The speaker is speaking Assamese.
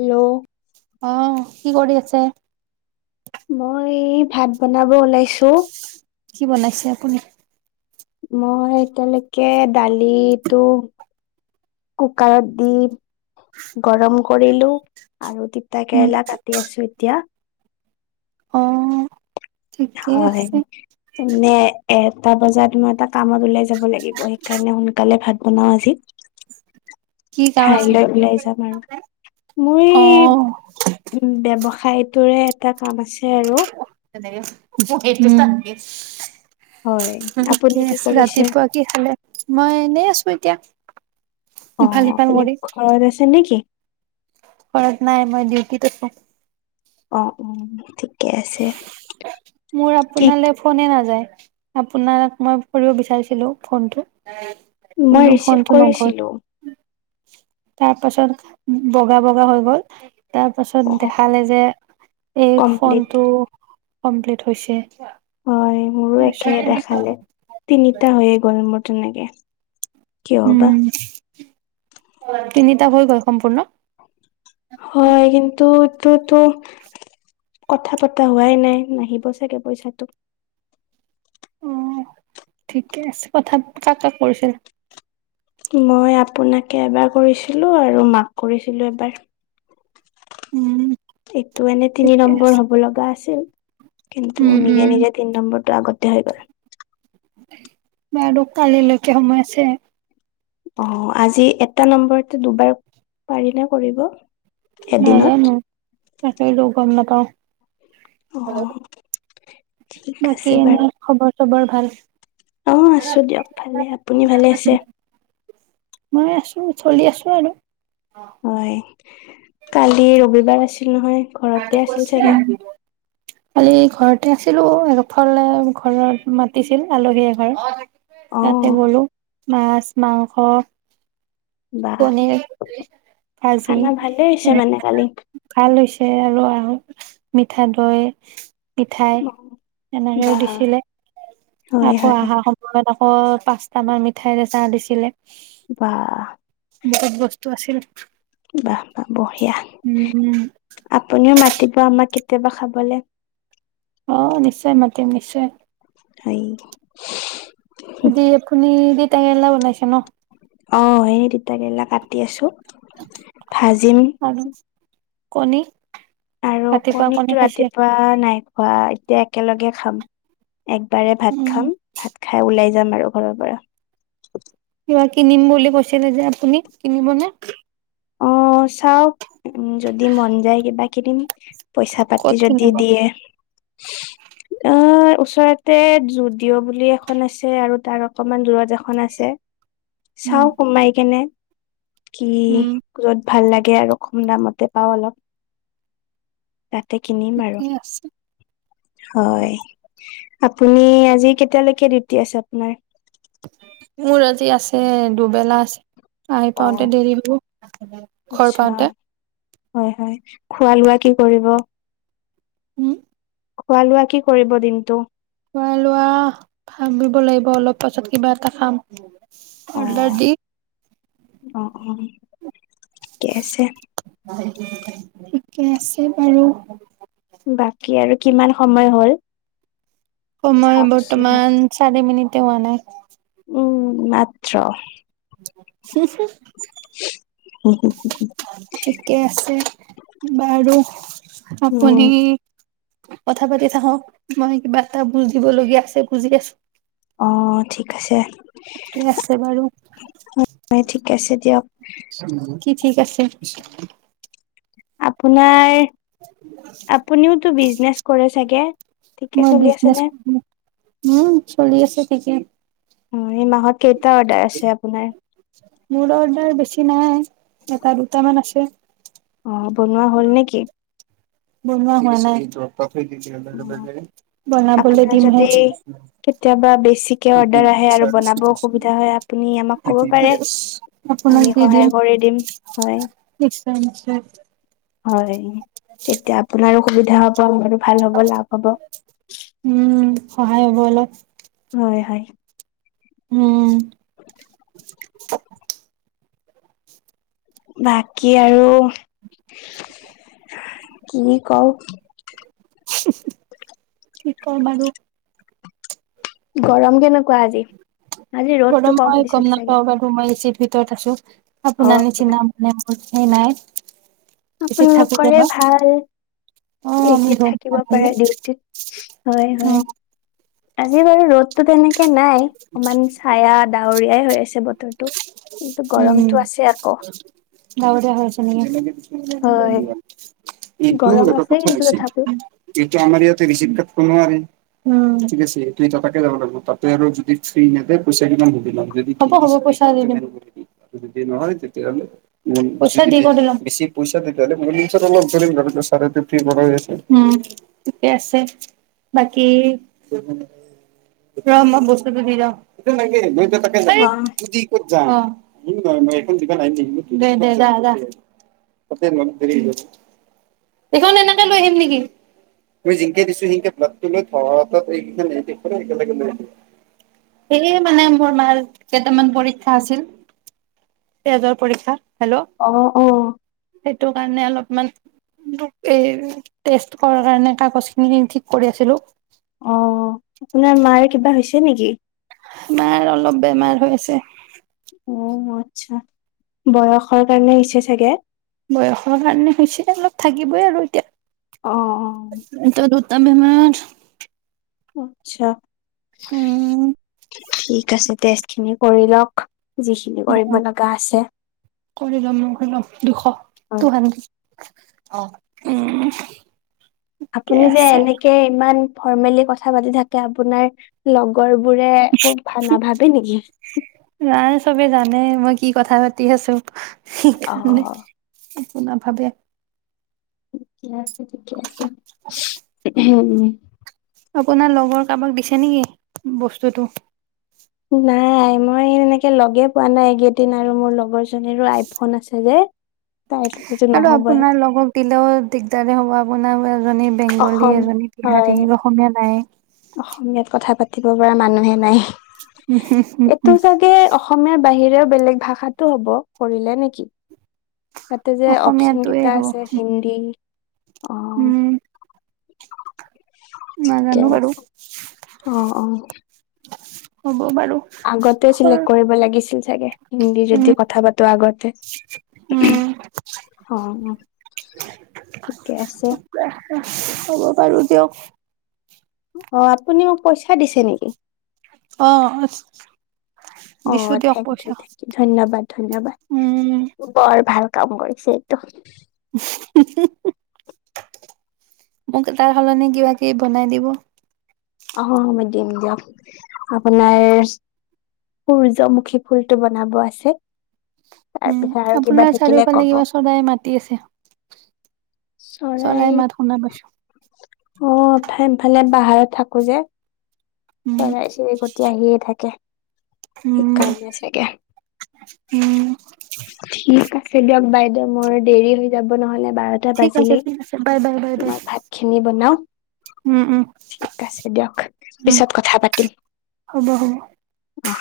হেল্ল' অহ কি কৰি আছে? মই এই ভাত বনাব ওলাইছো ছো কি বনাইছে আপুনি? মই এতিয়ালৈকে দালিতো কুকাৰত দি গৰম কৰিলো আৰু উম। তিতাকেৰেলা কাটি আছো এতিয়া অ ঠিকেই হয় আছে তেনে এটা বজাত তোমাৰ এটা কামত ওলাই যাব লাগিব সেইকাৰণে সোনকালে ভাত বনাও আজি কি কাম আছে ঠাইলৈ লাই যাম আৰু মই অ উম উ ব্যৱসায় খাইতোৰে এটা কাম আছে আৰু তেনেকে থিকে হয় আপুনি কি আছে কৰিছে ৰাতিপুৱা কি খালে মই এনেই আছো এতিয়া অ ইফাল সিফাল আপুনি ঘৰত আছে নেকি? যৰত নাই মই ডিউটিত আছো অ, অ ঠিকে আছে মোৰ কি আপোনালৈ ফোনে নাযায়। আপোনাক মই কৰিব বিচাৰিছিলো ফোনটো মই কিন্তু ৰিচিভ ফোনটো নগ'ল কৰিছিলোঁ। তাৰ পাছত বগা বগা হৈ গ'ল তাৰ পাছত অ দেখালে যে এই কমপ্লিট ফোনটো কমপ্লিট হৈছে। হয় মোৰো একে তাৰপিছত দেখালে তিনিটা হৈয়ে গ'ল মোৰ তেনেকে কিয় বা উম তাৰ হৈ গ'ল সম্পূৰ্ণ? হয়, কিন্তু এইটোতো কথা পতা হোৱাই নাই নাহিব চাগে পইচাটো অ ঠিকে আছে কথা কাক কাক কৰিছিল? মই আপোনাকে এবাৰ কৰিছিলো আৰু মাক কৰিছিলো এবাৰ। উম, এইটো এনে তিনি ঠিকে আছে। নম্বৰ হব লগা আছিল কিন্তু উম, নিজে উম। নিজে তিন নম্বৰত সেইটো আগতে হৈ গল। বাৰু কালিলৈকে সময় আছে। অ আজি এটা নম্বৰতে দুবাৰ পাৰিনে কৰিব? এদিনত নাজানো তাকেই ত গম নাপাওঁ অ অহ ঠিক আছে বাকী বাৰু এনেই খবৰ চবৰ ভাল অ আছো দিয়ক ভালে আপুনি ভালে আছে মই আছো চলি আছো আৰু হয় কালি ৰবিবাৰ আছিল নহয় ঘৰতে আজি আছিল কৈছে চাগে। আহিব কালি ঘৰতে আছিলো এফালে এঘৰত মাতিছিল আলহী এঘৰত তাতে অ' গলো মাছ মাংস। বাহ পনীৰে ভাজি খানা ভালে হৈছে এ মানে কালি। ভাল হৈছে আৰু [inaudible] আৰু মিঠা দৈ। মিঠাই এনাইয়ে বাহ দিছিলে হয় আকৌ হয় অহা সময়ত আকৌ পাঁচটামান মিঠাইৰে চাহ দিছিলে বাহ বহুত বস্তু আছিল বাহ বাহ বঢ়িয়া উম। আপুনিয়ে মাতিব আমাকে কেতিয়াবা খাবলে অ নিশ্চয় মাতিম নিশ্চয় ধাইত আজি আপুনি। টেঙ লাও বনাইছে ন অ সেই তিতাকেৰেলা কাটি আছো ভাজিম। আৰু কণী। আৰু ৰাতিপুৱা কণী কণীতো খাইছে। ৰাতিপুৱাও নাই হয় দে একেলগে খাম একবাৰে ভাত উম, খাম ভাত খাই ওলাই যাম আৰু ঘৰৰ পৰা কিবা কিনিম বুলি কৈছিলে যে আপুনি কিনিবনে? অ চাওক যদি মন যায় কিবা কিনিম পইচা পাতি ক'ত যদি কিনিব? দিয়ে। অ ওচৰতে যুদিঅ' বুলি এখন আছে আৰু তাৰ অকমান দূৰত এখন আছে। উম। চাওঁ সোমাই কেনে কি উম। যত ভাল লাগে আৰু কম দামতে পাওঁ অলপ তাতে কিনিম আৰু ঠিকে আছে, হয় আপুনি আজি কেতিয়ালৈকে ডিউটি আছে আপোনাৰ মোৰ আজি আছে দুবেলা আছে। আহি অ পাওঁতে দেৰি হ ব ঘৰ আচ্ছা পাওঁতে হয়, হয় খোৱা লোৱা কি কৰিব? উম, খোৱা লোৱা কি কৰিব দিনটো খোৱা লোৱা ভাবিব লাগিব অলপ পাছত কিবা এটা খাম অ অৰ্ডাৰ দি অ অ ঠিকে আছে। ঠিকে আছে বাৰু। বাকী আৰু কিমান সময় হ'ল? সময় চাওকচোন বৰ্তমান চাৰি মিনিট তেওঁ মানে উম মাত্ৰ। হো হোওঁ হোঁ হোঁ ঠিকে আছে। বাৰু উম আপুনি কথা পাতি থাক মই কিবা এটা বুজি লগীয়া আছে বুজি আছো অ ঠিক আছে। কি আছে বাৰু হয় ঠিক আছে দিয়ক কি ঠিক আছে। আপোনাৰ আপুনিওতটো বিজনেচ কৰে চাগে। ঠিকে মই চলি আছে বিজনেছ নে? কৰো উম চলি আছে ঠিকে। অ এই মাহত। কেইটা অৰ্ডাৰ আছে আপোনাৰ? মোৰ অৰ্ডাৰ বেছি নাই। এটা দুটামান আছে। অ' বনোৱা হ'ল নেকি? বনুৱা হোৱা নাই অ' বনাবলৈ আপোনাৰ দিমহে যদি কেতিয়াবা বেছিকে অৰ্ডাৰ আহে আৰু বনাব অসুবিধা হয় আপুনি আমাক ক'ব পাৰে। আপোনাক আমি দি দিম সহায় কৰি হয়, নিশ্চয় নিশ্চয় হয়, তেতিয়া আপোনাৰো সুবিধা হক আমাৰ ভাল হব নাই কব উম সহায় হল অ উম তত তক বাকী আৰু হে কি কওঁ উহ উহ‌ কি কৰো বাৰু গৰম কিন্তু গৰম মই দিছে গম চাগে। নাপাওঁ বাৰু মই এচীৰ ভিতৰত আছো আপোনাৰ নিচিনা মেম চেনাই আপোনাৰলোকৰে ভাল অ আমি বেছিত ধনী থাকিব মানুহ পাৰে ডিউটিত হয় উম হয় আজি বাৰু ৰ'দতো কেনে একে নাই অকমান ছায়া ডাৱৰীয়াই হৈ আছে বতৰটো কিন্তু উম গৰমতটো আছে আকৌ কি হল হয় এতিয়া এইটো গৰম এটা কথা কিন্তু আছে তথাপিও যিটো আমাৰ ইয়াতে ঋচিভ ক নোৱাৰি ঠিক আছে কিন্তু ত তাকে যাব নোৱাৰি ফ্ৰৰক যদি নিদিযেহব‌হব‌ পইচা দিব দি লম কধ ল পতি বাকী ৰ মই বস্তটো দি যাওং তোৰ না কি একেটা হেই অ কি কৰিথাকে যায অহ দে দে যায়। দেৰি হৈছে যেনেকৈ দিছো তেনেকৈ লৈ আহি নেকি এনেই মানে মোৰ মামৰ কেইটামান পৰীক্ষা আছিল তেজৰ পৰীক্ষা হেল্ল' অ অ সেইটোৰ কাৰণে অলপমান এই টেষ্ট কৰা কাৰণে কাগজ খিনি ঠিক কৰি আছিলো অ আপোনাৰ মাৰ কিবা হৈছে নেকি মাৰ অলপ বেমাৰ হৈছে অ আচ্ছা বয়সৰ কাৰণে আহিছে চাগে বয়সৰ কাৰণে হৈছে অলপ থাকিবই আৰু এতিয়া অ এ ত তামিলমাৰ আচ্ছা ঠিক আছে দে জোনে কৰি লওক যিখিনি কৰিব উ লগা আছে কৰি ল'ম ল'ম মোহি লয় দুখক অ টু কাৰণে অ উম। ঠিকে আপুনি যে আছে এনেকে ইমান। ফৰ্মেলি কথা পাতি থাকে আপোনাৰ লগৰ বোৰে খুব ভাঙ নাভাবে নেকি? নাই চবে জানে মই কি কথা পাতি আছোঁ। সেইকাণে অ', নাভাবে থিকেই আছ ঠিকে আছে উম [unintelligible] আপোনাৰ লগৰ কাৰোবাক দিছে নেকি বস্তুটো। নাই মই এনেকে লগে পোৱা নাই এইকেইদিন আৰু মোৰ লগৰ জনীৰো আইফোন আছে যে। তাই সেইটো আৰু নহবই আপোনাৰ লগক দিলেও দিগদাৰে হ'ব আপোনাৰ ৱেল এজনী বেংগলী, অসম এজনী হয় বিহাৰী, অসমীয়া নাই। অসমীয়াত কথা পাতিব পৰা মানুহে নাই। উম হম হম এইটো হম চাগে অসমীয়াৰ বাহিৰে বেলেগ ভাষাতো হ'ব, কৰিলে নেকি? তাতে যে অপচন অসমীয়াটোৱে কেইটা হ'ব আছে হিন্দী আহ উম নাজানো বাৰু আহ আহ হ'ব বাৰু আগতে চিলেক্ট কৰিব লাগিছিল। তাকে, হিন্দী উম যদি কথা পাতো আগতে উম অ অ ঠিকে আছে। হ'ব বাৰো দিয়ক। অ আপুনি মোক পইচা দিছে নেকি? অ অ দিছো দিয়ক থেংক ইউ পইচা থেংক ইউ ধন্যবাদ ধন্যবাদ উম বৰ ভাল। কাম কৰিছে এইটো মোক তাৰ সলনি কিবা কিবি বনাই দিব। অ মই দিম দিয়ক, আপোনাৰ সূৰ্যমুখী ফুলটো বনাব আছে। তাৰ উম পিছত আৰু কিবা আপোনাৰ থাকিলে চাৰিওফালে কব। কিবা চৰাই মাতি আছে। চৰাই চৰাইত মাত শুনা পাইছো। অ লফালে বাহাৰত থাকো যে উম চৰাই চিৰিকটি তি আহিয়ে থাকে স উম কাৰনে চগে উম ঠিকে দিয়ক বাইদেউ মোৰ দেৰি হৈ যাব নহ'লে বাৰটা ঠিক আছে বাজিলেই ঠিক আছে বাই বাই বাই বাই তোমাৰ ভাত খিনি বনাও উম উম ঠিক আছে দিয়ক উম পিছত কথা পাতিম হ'ব হ'ব। অ